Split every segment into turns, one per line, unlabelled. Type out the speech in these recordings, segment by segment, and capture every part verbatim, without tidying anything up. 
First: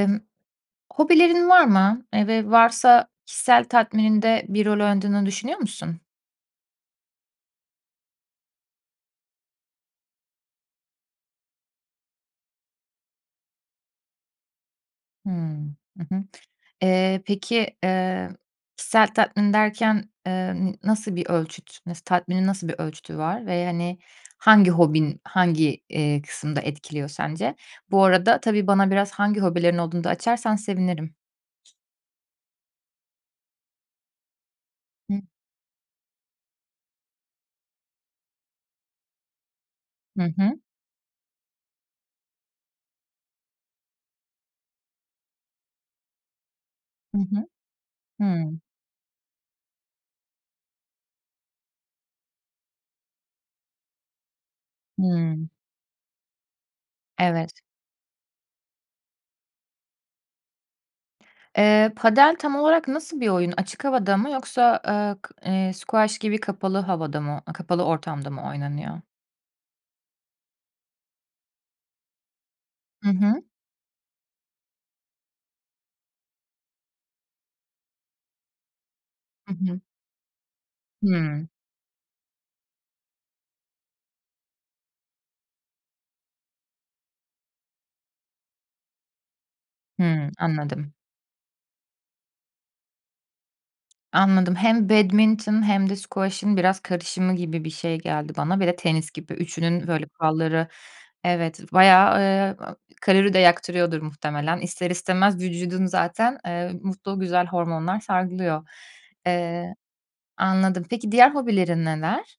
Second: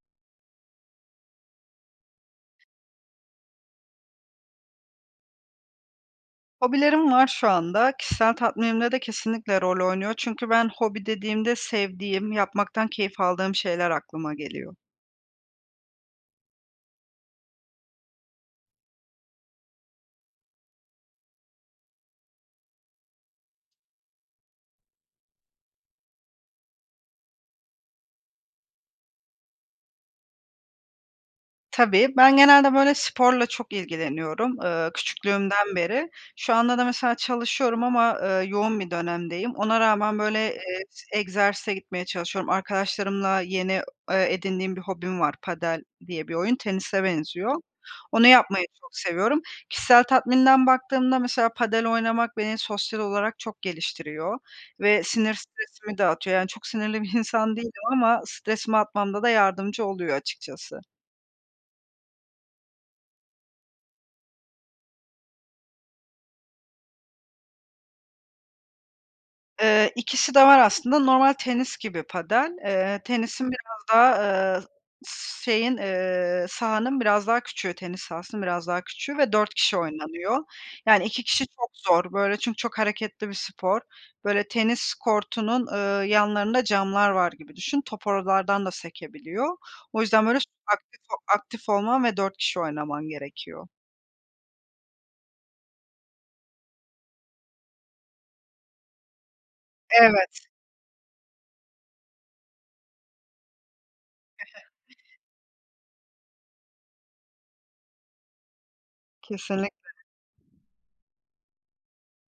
Imm, hobilerin var mı? Eee, ve varsa kişisel tatmininde bir rol oynadığını düşünüyor musun?
Hobilerim var şu anda kişisel tatminimde de kesinlikle rol oynuyor. Çünkü ben hobi dediğimde sevdiğim, yapmaktan keyif aldığım şeyler aklıma geliyor.
Hımm, hı hı, eee, peki, eee, kişisel tatmin derken, eee, hani, n nasıl bir ölçüt, tatminin nasıl bir ölçütü var. Ve, hani, hangi hobin hangi, eee, kısımda etkiliyor sence? Bu arada tabii bana biraz hangi hobilerin olduğunu da açarsan sevinirim.
Tabii ben genelde böyle sporla çok ilgileniyorum. Iıı,
Hıı.
küçüklüğümden beri. Şu anda da mesela çalışıyorum ama, ııı, yoğun bir dönemdeyim, ona rağmen
Hı
böyle,
hı.
eee, s egzersize gitmeye çalışıyorum. Arkadaşlarımla yeni, eee, edindiğim bir hobim var padel diye bir oyun, tenise
Hı hı.
benziyor, onu
Hımm.
yapmayı çok seviyorum. Kişisel tatminden baktığımda mesela padel oynamak beni sosyal olarak çok geliştiriyor ve sinir,
Hımm.
stresimi de atıyor. Yani, çok sinirli bir insan
Evet.
değilim ama stresimi atmamda da yardımcı oluyor açıkçası.
Eee, padel tam olarak nasıl bir oyun, açık havada mı yoksa, eee, k eee, squash gibi kapalı havada mı, kapalı ortamda mı oynanıyor?
Eee, ikisi de var aslında, normal tenis gibi padel, eee,
Hı hı.
tenisin biraz daha, ııı, s şeyin, eee, sahanın biraz daha küçüğü, tenis sahasının biraz daha küçüğü ve dört
Hı
kişi
hı.
oynanıyor. Yani, iki kişi
Hımm.
çok zor, böyle, çünkü çok hareketli bir spor. Böyle, tenis kortunun, eee, yanlarında camlar var gibi düşün. Top oralardan da sekebiliyor. O yüzden,
Hımm,
böyle, çok
anladım.
aktif ol aktif olman ve dört kişi oynaman gerekiyor.
Anladım. Hem badminton hem de squash'ın biraz karışımı gibi bir şey geldi bana. Bir de tenis gibi üçünün, böyle,
Evet.
kuralları evet bayağı, ııı, kalori de yaktırıyordur muhtemelen, ister
[unintelligible]
istemez vücudun zaten, eee, mutlu, güzel hormonlar salgılıyor. Eee,
Kesinlikle.
anladım, peki diğer hobilerin neler?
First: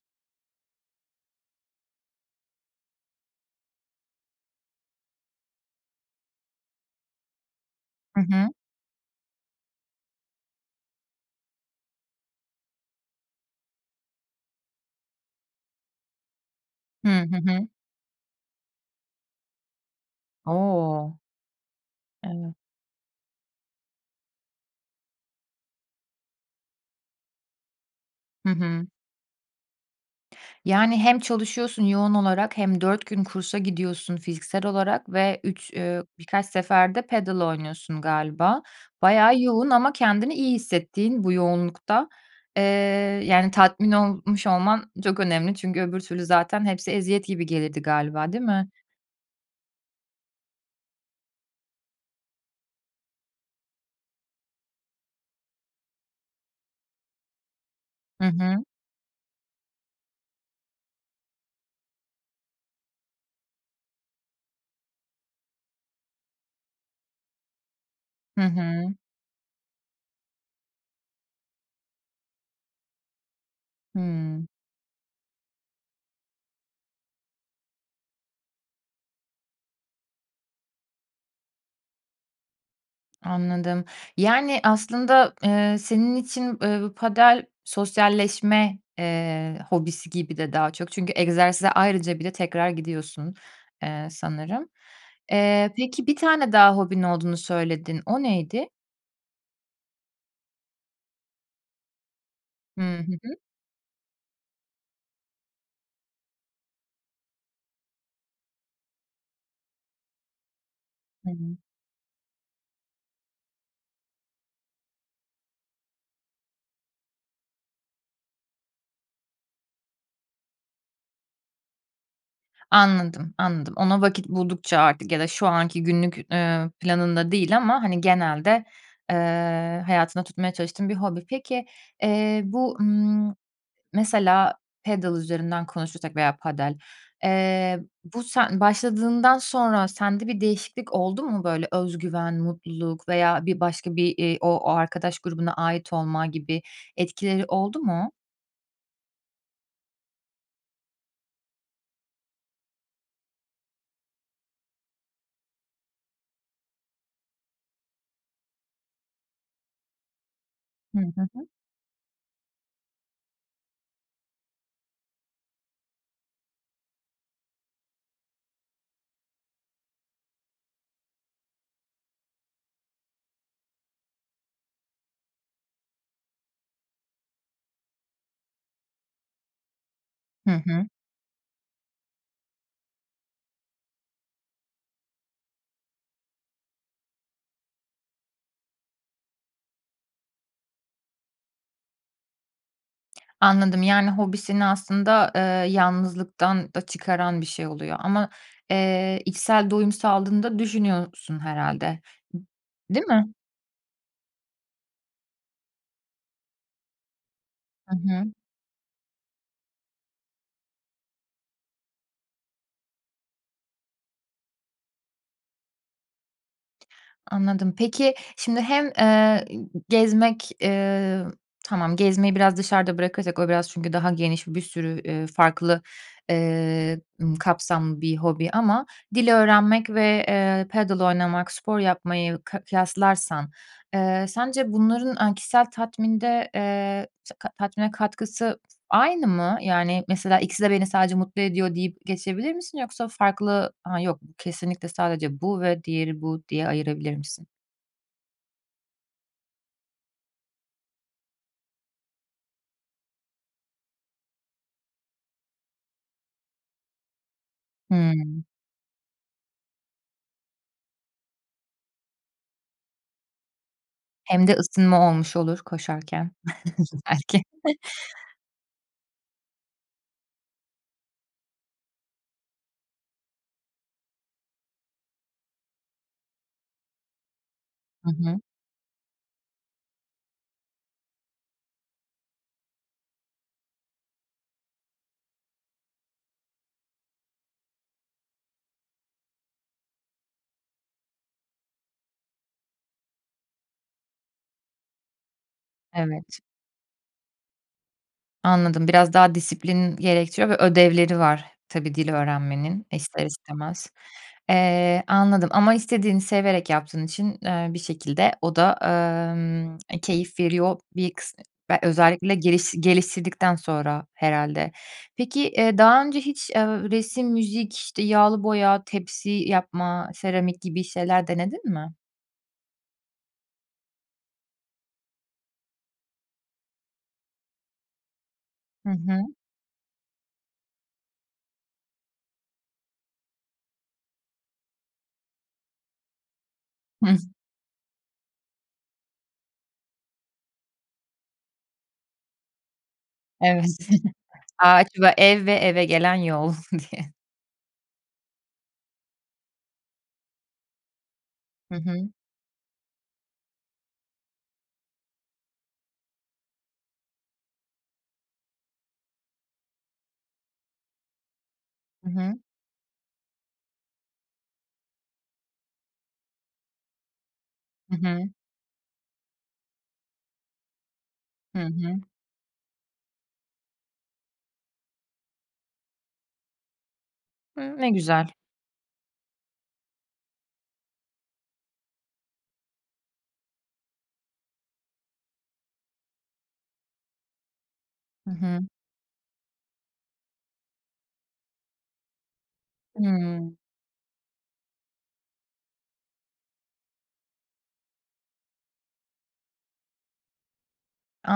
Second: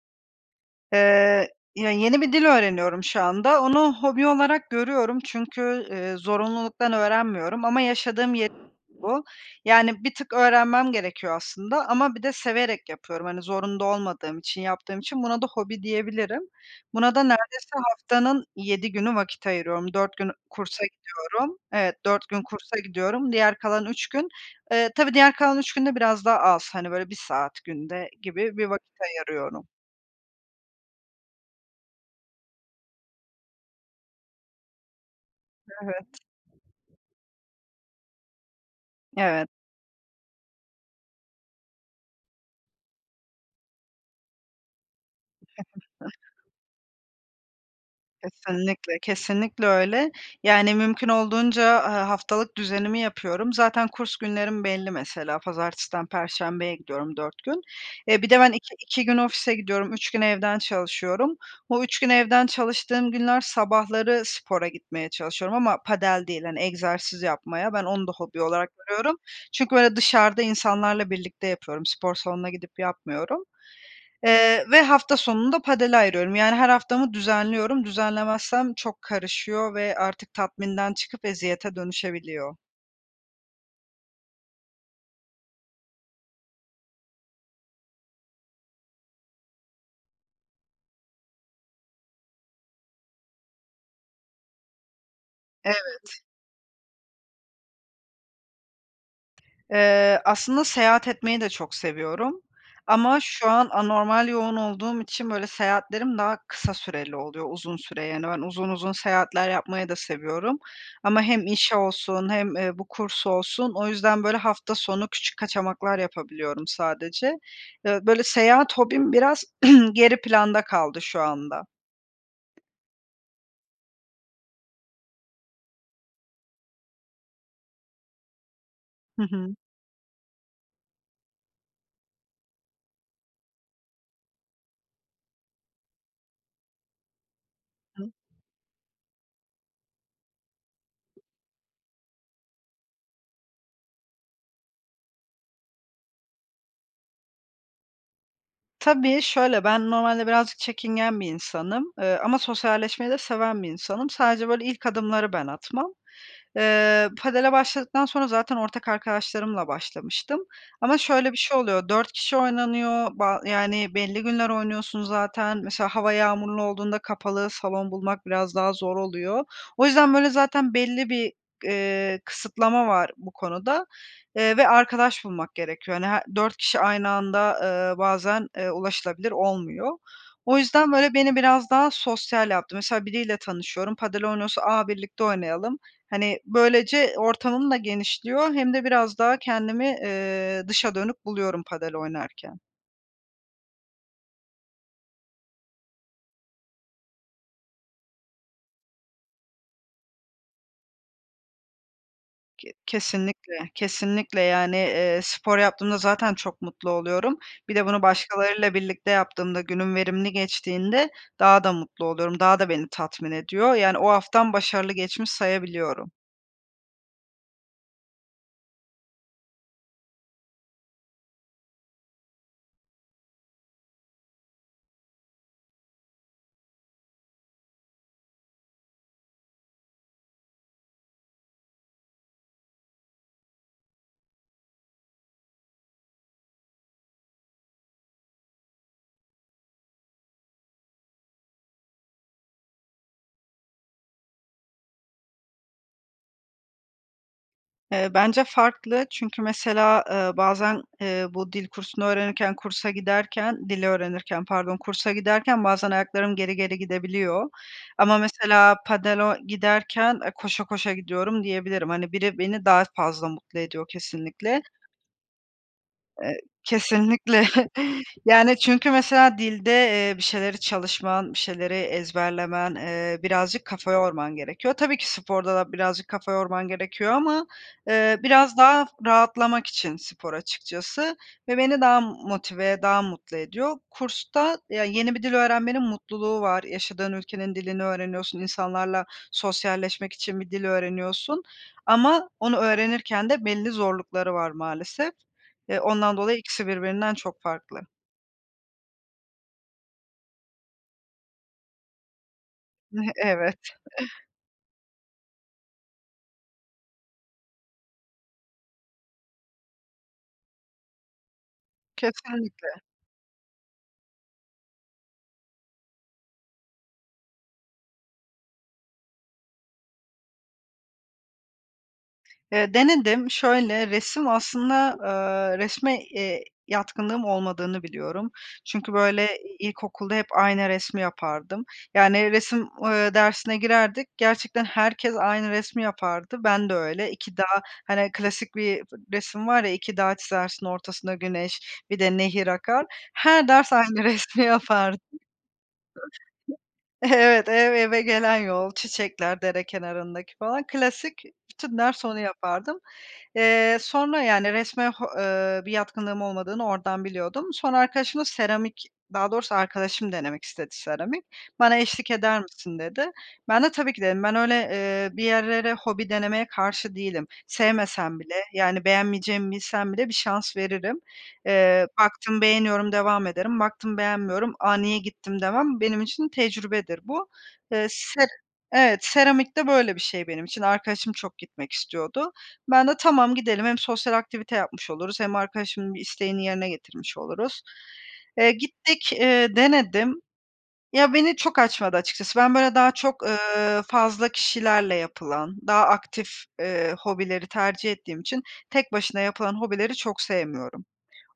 Eee, ya, yeni bir dil öğreniyorum şu anda, onu hobi olarak görüyorum çünkü, ııı, zorunluluktan öğrenmiyorum ama
Hı
yaşadığım yer
hı.
bu. Yani, bir tık öğrenmem gerekiyor aslında ama bir de severek yapıyorum, hani, zorunda olmadığım için yaptığım için buna da hobi diyebilirim.
Hı,
Buna da
hı hı.
neredeyse haftanın yedi günü vakit ayırıyorum, dört gün kursa
O!
gidiyorum. Evet, dört gün
Evet.
kursa gidiyorum, diğer kalan üç gün eee, tabii diğer kalan üç gün de biraz daha az, hani, böyle, bir saat günde
Hı
gibi bir
hı.
vakit ayırıyorum.
Yani, hem çalışıyorsun yoğun olarak hem dört gün kursa gidiyorsun fiziksel olarak ve üç eee,
Evet.
birkaç sefer de padel galiba. Bayağı
Evet.
yoğun. Ama kendini iyi hissettiğin bu yoğunlukta. Eee, yani, tatmin olmuş olman çok önemli. Çünkü öbür türlü
[unintelligible]
zaten hepsi eziyet gibi gelirdi galiba, değil mi?
Kesinlikle kesinlikle öyle. Yani, mümkün olduğunca, aaa, haftalık düzenimi yapıyorum. Zaten kurs günlerim belli mesela. Pazartesi'den Perşembe'ye gidiyorum dört gün. Eee,
Hı
bir de ben
hı.
iki iki gün ofise gidiyorum. üç gün evden çalışıyorum. O üç gün evden çalıştığım günler sabahları spora gitmeye çalışıyorum. Ama padel değil hani egzersiz yapmaya. Ben onu da
Hı
hobi olarak
hı.
görüyorum. Çünkü böyle dışarıda insanlarla birlikte yapıyorum, spor salonuna gidip yapmıyorum.
Hıı.
Eee ve hafta sonunu da padel ayırıyorum. Yani, her haftamı düzenliyorum. Düzenlemezsem çok karışıyor ve artık tatminden çıkıp eziyete dönüşebiliyor.
Anladım. Yani, aslında, eee, senin için, eee, bu padel sosyalleşme, eee, hobisi gibi de daha çok. Çünkü egzersize ayrıca bile tekrar gidiyorsun, eee, sanırım. Eee, peki, bir
Evet.
tane daha hobin olduğunu söyledin o neydi?
Eee, aslında seyahat etmeyi de çok seviyorum.
Hıı. Hı
Ama
hı.
şu an anormal yoğun olduğum için, böyle, seyahatlerim daha kısa süreli oluyor. Uzun süre, yani, ben uzun uzun seyahatler yapmayı da seviyorum ama hem
[unintelligible]
iş olsun hem, eee, bu kurs olsun; o yüzden, böyle, hafta sonu küçük kaçamaklar yapabiliyorum sadece. Iıı, böyle, seyahat hobim biraz geri planda kaldı şu anda.
Anladım anladım, ona vakit buldukça artık ya da şu anki günlük, eee, planında değil ama hani genelde,
Hı hı.
eee, hayatında tutmaya çalıştığın bir hobi. Peki, eee, bu, ımm, mesela pedıl üzerinden konuşursak veya padel, eee,
[unintelligible]
bu sen başladığından sonra sende bir değişiklik oldu mu böyle özgüven, mutluluk veya bir başka bir, iii, o arkadaş grubuna ait olma gibi etkileri oldu mu?
Tabii, şöyle, ben normalde birazcık çekingen bir insanım, eee, ama sosyalleşmeyi de seven bir insanım. Sadece böyle ilk adımları ben atmam. Eee, padel başladıktan sonra zaten ortak arkadaşlarımla başlamıştım ama
Hıı, hı
şöyle bir
hı.
şey oluyor, dört kişi oynanıyor ba yani, belli günler oynuyorsun zaten mesela hava yağmurlu olduğunda kapalı salon bulmak biraz daha zor oluyor. O yüzden böyle zaten belli bir, eee, kısıtlama var bu konuda, ııı, ve arkadaş bulmak gerekiyor. Hani, her dört kişi aynı anda, ııı, bazen, eee, ulaşılabilir olmuyor.
Hı
O
hı.
yüzden böyle beni biraz daha sosyal yaptı. Mesela biriyle tanışıyorum, Padel oynuyorsa, "A, birlikte oynayalım," hani, böylece ortamım da genişliyor hem de biraz daha kendimi, eee, dışa dönük buluyorum Padel oynarken.
Anladım. Yani, hobisini aslında, eee, yalnızlıktan da çıkaran bir şey oluyor ama, eee, içsel doyum sağladığını da düşünüyorsun herhâlde,
Ke
değil mi?
kesinlikle, kesinlikle. Yani, eee, spor yaptığımda zaten çok mutlu oluyorum. Bir de
Hı
bunu
hı.
başkalarıyla birlikte yaptığımda günüm verimli geçtiğinde daha da mutlu oluyorum daha da beni tatmin ediyor. Yani, o haftam başarılı geçmiş sayabiliyorum.
Anladım. Peki şimdi hem, eee, gezmek, eee tamam gezmeyi biraz dışarıda bırakacak o biraz çünkü daha geniş bir sürü, eee, farklı, ııı, ımm, kapsamlı bir hobi. Ama dil öğrenmek ve, eee, padel oynamak, spor yapmayı ka kıyaslarsan, eee, sence bunların, aaa, kişisel tatminde, eee, se ta tatmine katkısı aynı mı? Yani, mesela ikisi de beni sadece mutlu ediyor deyip geçebilir misin? Yoksa farklı, ha, yok kesinlikle sadece bu ve diğeri bu diye ayırabilir misin?
Eee, bence farklı. Çünkü mesela, eee, bazen, eee, bu dil kursunu öğrenirken kursa giderken, dil öğrenirken pardon kursa giderken bazen ayaklarım geri geri gidebiliyor. Ama
Hıı.
mesela padel o giderken, eee, koşa koşa gidiyorum diyebilirim. Hani, biri beni daha fazla mutlu ediyor
Hem de
kesinlikle.
ısınma olmuş olur koşarken
Eee, kesinlikle.
belki.
Yani ,çünkü mesela dilde, eee, bir şeyleri çalışman, bir şeyleri ezberlemen, eee, birazcık kafa yorman gerekiyor. Tabii ki sporda da birazcık kafa yorman gerekiyor ama,
Hı
eee,
hı.
biraz daha rahatlamak için spor açıkçası. Ve beni daha m motive, daha mutlu ediyor. Kursta, ya, yeni bir dil öğrenmenin mutluluğu var. Yaşadığın ülkenin dilini öğreniyorsun, insanlarla sosyalleşmek için bir dil öğreniyorsun. Ama onu öğrenirken de belli zorlukları var maalesef. E, ondan dolayı
Evet.
ikisi birbirinden çok farklı.
Anladım, biraz daha disiplin gerektiriyor ve ödevleri var tabii dil öğrenmenin ister
Evet.
istemez. Eee, anladım ama istediğini severek yaptığın için, eee, bir şekilde o da, aaa, ımm, e, keyif veriyor bir kıs be özellikle geliş
Kesinlikle.
geliştirdikten sonra herhâlde. Peki, eee, daha önce hiç, eee, resim, müzik, işte, yağlı boya, tepsi yapma, seramik gibi şeyler denedin mi?
Eee, denedim. Şöyle resim aslında, aaa, resme, eee, yatkınlığım olmadığını biliyorum.
Hı
Çünkü, böyle,
hı.
ilkokulda hep aynı resmi yapardım. Yani, resim, ııı, dersine girerdik gerçekten herkes aynı resmi yapardı. Bende öyle
Hıh.
iki dağ, hani, klasik bir resim var, ya, iki dağ çizersin ortasında güneş bir de nehir akar. Her
Evet.
ders aynı resmi
Ağaç
yapardım.
ve ev ve eve gelen yol diye.
[unintelligible] Evet, ev eve gelen yol, çiçekler dere kenarındaki falan. Klasik.
Hı
Bütün ders
hı.
onu yapardım. Eee, sonra yani resme ho eee, bir yatkınlığım olmadığını oradan biliyordum. Sonra arkadaşımla seramik daha doğrusu arkadaşım denemek istedi seramik. Bana
I
eşlik
hı.
eder misin, dedi. Ben de tabii ki, dedim. Ben öyle, eee, bir yerlere hobi denemeye karşı değilim.
I
Sevmesem
hı.
bile, yani, beğenmeyeceğimi bilsem bile bir şans veririm.
Hı
Eee,
hı.
baktım beğeniyorum devam ederim, baktım beğenmiyorum, "A, niye gittim?" demem, benim için tecrübedir bu.
Hıı,
Eee,
ne
se
güzel.
evet. Seramik de böyle bir şey benim için. Arkadaşım çok gitmek istiyordu. Ben de "Tamam, gidelim. Hem sosyal aktivite yapmış oluruz hem arkadaşımın bir isteğini yerine getirmiş oluruz."
Hı
Eee,
hı.
gittik, ııı, denedim. Ya, beni çok açmadı açıkçası. Ben, böyle, daha çok,
Hıı.
eee, fazla kişilerle yapılan, daha aktif, eee, hobileri tercih ettiğim için tek başına yapılan hobileri çok sevmiyorum.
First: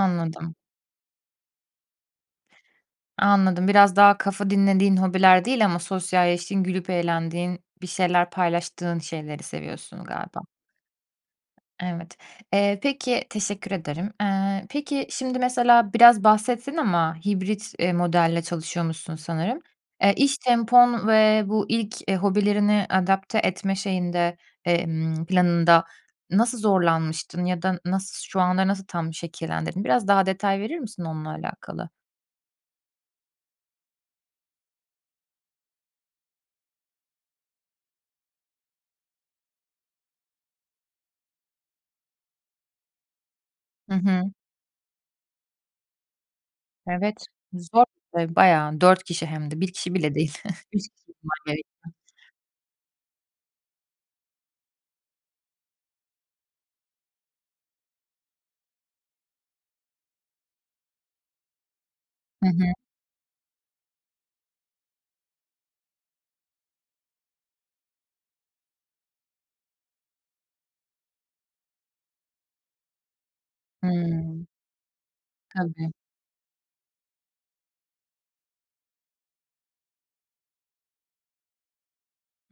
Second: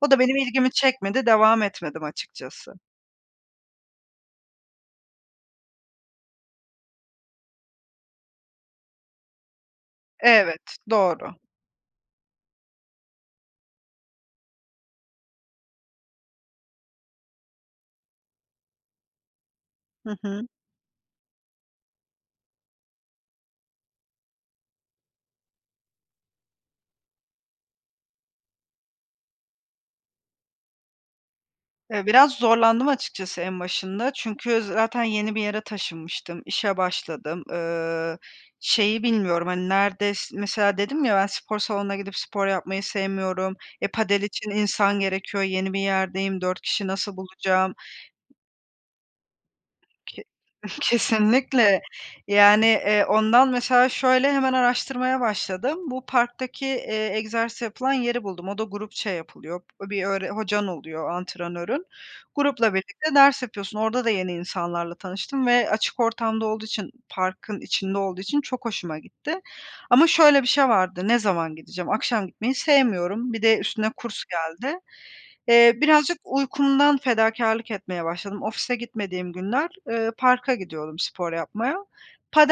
O da benim ilgimi çekmedi, devam etmedim açıkçası.
Anladım, biraz daha kafa dinlediğin hobiler değil ama sosyalleştiğin, gülüp eğlendiğin, bir şeyler paylaştığın şeyleri seviyorsun galiba.
Evet, doğru.
Evet, eee, peki, teşekkür ederim. Eee, peki, şimdi mesela biraz bahsettin ama hibrit, eee, modelle çalışıyormuşsun sanırım. Eee,
Hı
iş
hı.
tempon ve bu ilk, eee, hobilerini adapte etme şeyinde, emm planında nasıl zorlanmıştın? Ya da nasıl şu anda nasıl tam şekillendirdin? Biraz daha detay verir misin onunla alakalı?
Eee, biraz zorlandım açıkçası en başında çünkü zaten yeni bir yere taşınmıştım, işe başladım. Iıı, şeyi bilmiyorum. Hani, nerede mesela dedim ya ben spor salonuna gidip spor yapmayı sevmiyorum, e
Hı
padel
hı.
için insan gerekiyor. Yeni bir yerdeyim, dört kişi nasıl
Evet.
bulacağım?
Zor bir de bayağı. dört kişi hem de. bir kişi bile
Ke
değil. üç kişi var gereken.
kesinlikle. Yani, eee, ondan mesela şöyle hemen araştırmaya başladım. Bu parktaki, eee, egzersiz yapılan yeri buldum. O da grupça yapılıyor, bir öğre hocan oluyor antrenörün.
Hı hı.
Grupla birlikte ders yapıyorsun. Orada da yeni insanlarla tanıştım ve açık ortamda olduğu için parkın içinde olduğu için çok hoşuma gitti. Ama şöyle bir şey vardı: Ne zaman gideceğim? Akşam gitmeyi sevmiyorum, bir de üstüne kurs
Hıı.
geldi. Eee,
Tabii.
birazcık uykumdan fedakârlık etmeye başladım. Ofise gitmediğim günler, eee, parka gidiyodum spor yapmaya.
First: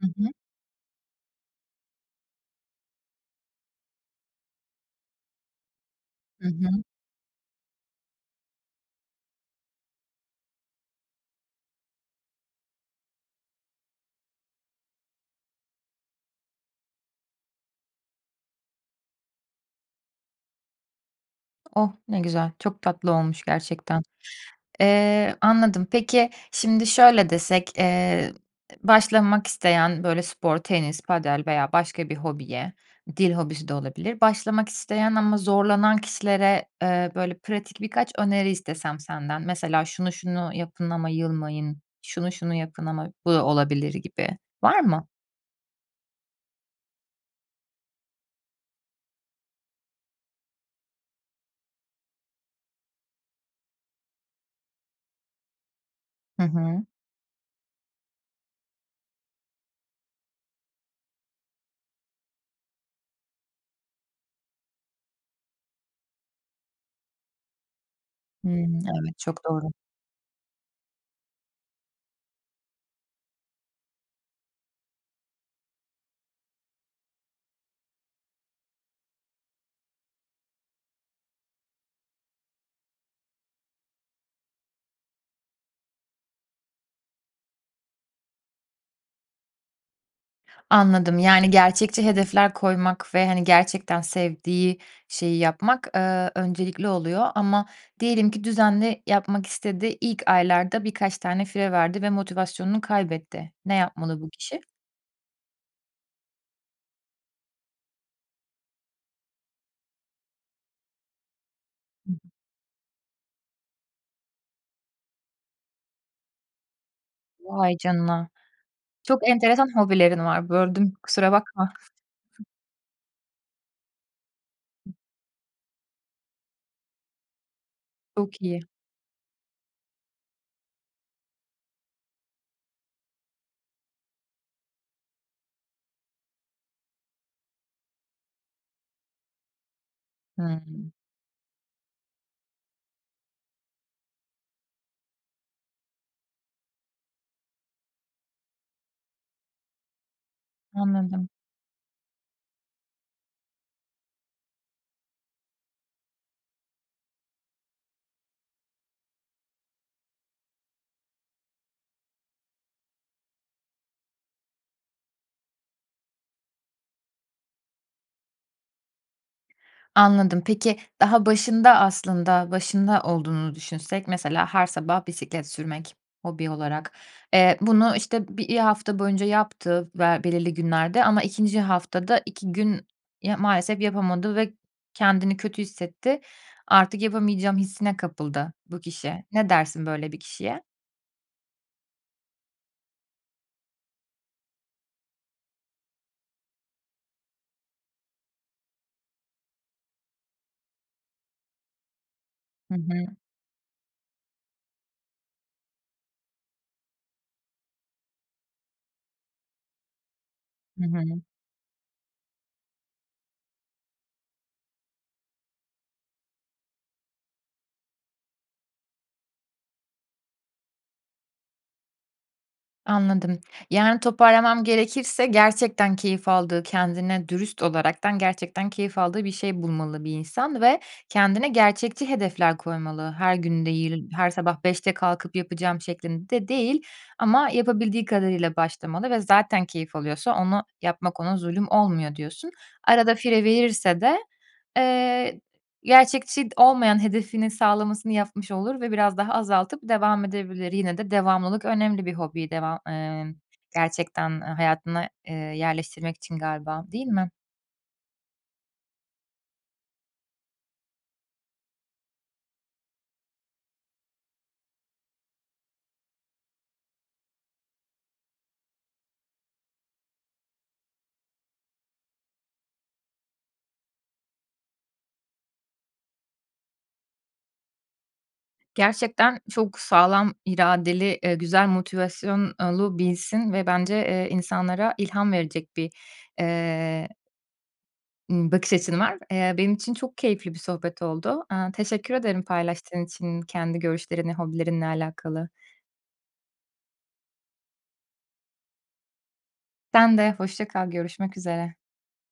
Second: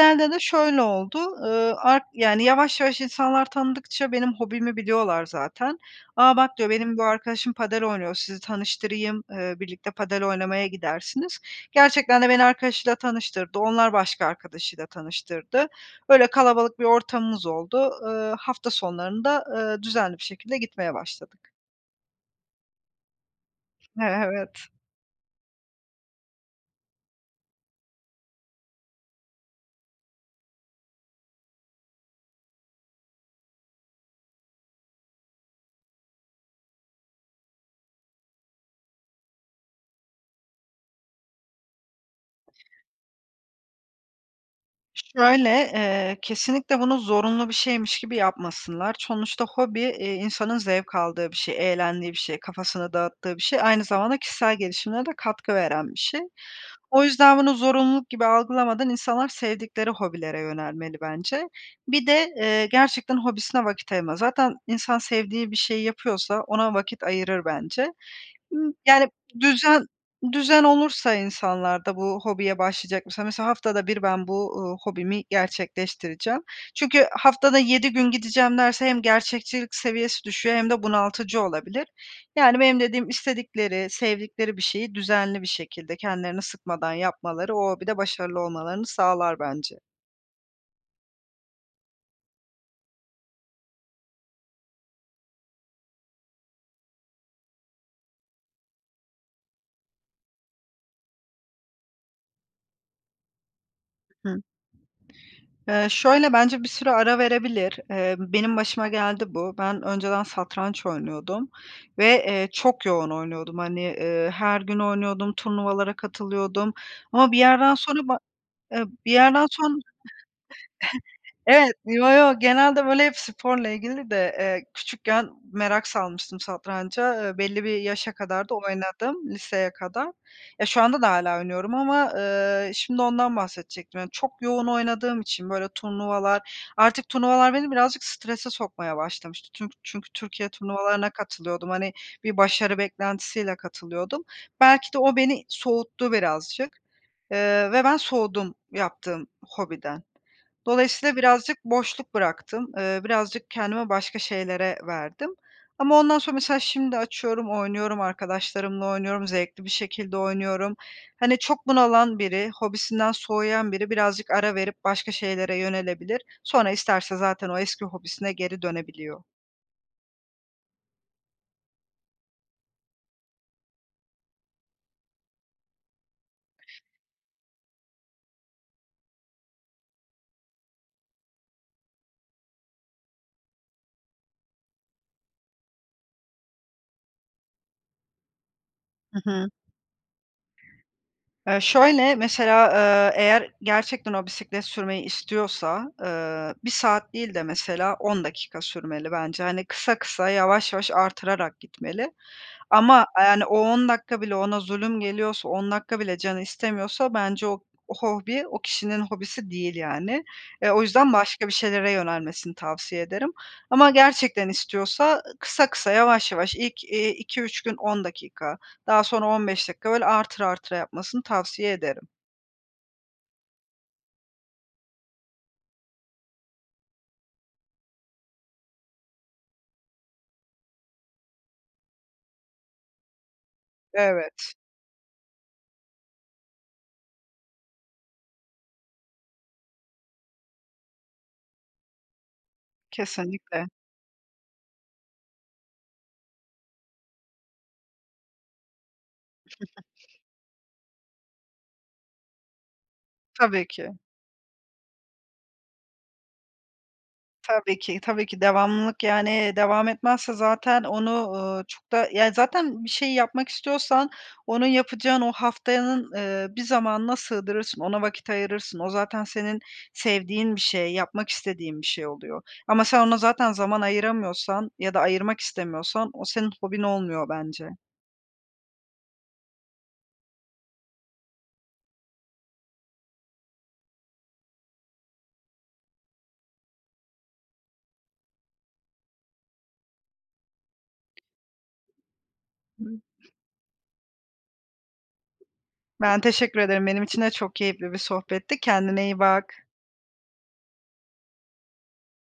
Hı hı.
de şöyle oldu, ııı, art yani, yavaş yavaş insanlar tanıdıkça benim hobimi biliyorlar zaten. "A,
Hı
bak.",
hı.
diyor, "Benim bu arkadaşım padel oynuyor, sizi tanıştırayım, eee, birlikte padel oynamaya gidersiniz." Gerçekten de beni arkadaşıyla tanıştırdı, onlar başka arkadaşıyla tanıştırdı. Öyle kalabalık bir ortamımız oldu. Iıı, hafta sonlarında, ııı, düzenli bir şekilde gitmeye başladık.
Oh, ne güzel. Çok tatlı olmuş gerçekten.
E evet.
Eee, anladım. Peki, şimdi şöyle desek, eee, başlamak isteyen böyle spor, tenis, padel veya başka bir hobiye, dil hobisi de olabilir. Başlamak isteyen ama zorlanan kişilere, eee, böyle pratik birkaç öneri istesem senden, mesela "Şunu, şunu yapın ama yılmayın."; "Şunu, şunu yapın ama bu da olabilir." gibi, var mı?
Şöyle, eee, kesinlikle bunu zorunlu bir şeymiş gibi yapmasınlar. Sonuçta hobi, eee, insanın zevk aldığı bir şey, eğlendiği bir şey, kafasını dağıttığı bir şey. Aynı zamanda kişisel gelişimine de katkı veren bir şey.
Hı hı.
O yüzden bunu zorunluluk gibi algılamadan insanlar sevdikleri hobilere yönelmeli bence. Bir de, eee, gerçekten hobisine vakit ayırma. Zaten insan sevdiği bir şeyi yapıyorsa ona vakit ayırır bence. Imm,
Hımm,
yani,
evet, çok doğru.
düzen düzen olursa insanlarda bu hobiye başlayacak mesela haftada bir ben bu, ııı, hobimi gerçekleştireceğim. Çünkü haftada yedi gün gideceğim derse, hem gerçekçilik seviyesi düşüyor hem de bunaltıcı olabilir. Yani, benim dediğim istedikleri, sevdikleri bir şeyi düzenli bir şekilde kendilerini sıkmadan yapmaları o hobide başarılı olmalarını sağlar bence.
Anladım. Yani, gerçekçi hedefler koymak ve, hani, gerçekten sevdiği şeyi yapmak, eee, öncelikli oluyor ama diyelim ki düzenli yapmak istedi, ilk aylarda birkaç tane fire verdi ve motivasyonunu kaybetti. Ne yapmalı bu
Hıı.
kişi?
Eee, şöyle, bence bir süre ara verebilir. Eee, benim başıma geldi bu. Ben önceden satranç oynuyordum ve,
Hıı.
eee, çok yoğun oynuyordum. Hani, ııı, her gün oynuyordum, turnuvalara katılıyordum ama bir yerden
Vay
sonra ba
canına.
eee, bir
Çok
yerden sonra
enteresan hobilerin var. Böldüm, kusura
evet,
bakma.
yo, yo genelde, böyle, hep sporla ilgili de, eee,
Hıı.
küçükken merak salmıştım satranca, eee, belli bir yaşa
Çok
kadar da
iyi.
oynadım liseye kadar. Ya, şu anda da hâlâ oynuyorum ama, eee, şimdi ondan bahsedecektim. Yani, çok yoğun oynadığım için böyle turnuvalar, artık turnuvalar beni birazcık strese sokmaya başlamıştı. Tünk çünkü Türkiye
Hımm.
turnuvalarına katılıyordum. Hani, bir başarı beklentisiyle katılıyordum. Belki de o beni soğuttu birazcık, eee, ve ben soğudum yaptığım hobiden. Dolayısıyla
Anladım.
birazcık boşluk bıraktım, eee, birazcık kendimi başka şeylere verdim. Ama ondan sonra mesela şimdi açıyorum, oynuyorum, arkadaşlarımla oynuyorum, zevkli bir şekilde oynuyorum. Hani, çok bunalan biri, hobisinden soğuyan biri birazcık ara verip başka şeylere yönelebilir. Sonra isterse zaten o eski hobisine geri dönebiliyor.
Anladım. Peki, daha başında aslında, başında olduğunu düşünsek mesela her sabah bisiklet sürmek hobi olarak. Eee, bunu, işte, bir hafta boyunca yaptı ve belirli günlerde ama ikinci haftada iki gün ya maalesef yapamadı ve kendini kötü hissetti. Artık yapamayacağım hissine kapıldı bu
Hı
kişi.
hı.
Ne dersin böyle bir kişiye?
E, şöyle, mesela, ııı, eğer gerçekten o bisiklet sürmeyi istiyorsa, ııı, bir saat değil de mesela on dakika sürmeli bence. Hani, kısa kısa, yavaş yavaş arttırarak gitmeli.
Hı
Ama,
hı.
eee, yani, o on dakika bile ona zulüm geliyorsa, on dakika bile canı istemiyorsa bence o o hobi o kişinin hobisi değil, yani. Eee, o
Hı
yüzden
hı.
başka bir şeylere yönelmesini tavsiye ederim. Ama gerçekten istiyorsa ı kısa kısa, yavaş yavaş ilk, iii, iki üç gün on dakika, daha sonra on beş dakika böyle artıra artıra yapmasını tavsiye ederim.
Anladım. Yani, toparlamam gerekirse gerçekten keyif aldığı, kendine dürüst olaraktan gerçekten keyif aldığı bir şey bulmalı bir insan ve kendine gerçekçi hedefler koymalı. Her gün değil, her
Evet.
sabah beşte kalkıp yapacağım şeklinde değil ama yapabildiği kadarıyla başlamalı ve zaten keyif alıyorsa onu yapmak ona zulüm olmuyor diyorsun. Arada fire
Kesinlikle.
verirse de, eee, gerçekçi d olmayan hedefinin sağlamasını yapmış olur ve biraz daha azaltıp devam edebilir, yine de devamlılık önemli. Bir hobiyi devam, eee,
Tabii ki.
gerçekten, eee, hayatına, ııı, yerleştirmek için galiba, değil mi?
Tabii ki, tabii ki. Devamlılık, yani, devam etmezse zaten onu, ııı, çok da, yani, zaten bir şey yapmak istiyorsan onu yapacağın o haftanın, ııı, bir zamanına sığdırırsın, ona vakit ayırırsın. O zaten senin sevdiğin bir şey, yapmak istediğin bir şey oluyor ama sen ona zaten zaman ayıramıyorsan ya da ayırmak istemiyorsan o senin hobin olmuyor bence.
Gerçekten çok sağlam iradeli, ııı, güzel motivasyonlu birisin ve bence, eee, insanlara ilham verecek bir, eee ımm, bakış açın var. Eee, benim için çok keyifli bir sohbet oldu. Aaa, teşekkür ederim paylaştığın
[unintelligible]
için kendi görüşlerini hobilerinle alakalı.
Ben teşekkür ederim. Benim için de çok keyifli bir sohbetti. Kendine iyi bak.
Sen de. Hoşça kal. Görüşmek üzere.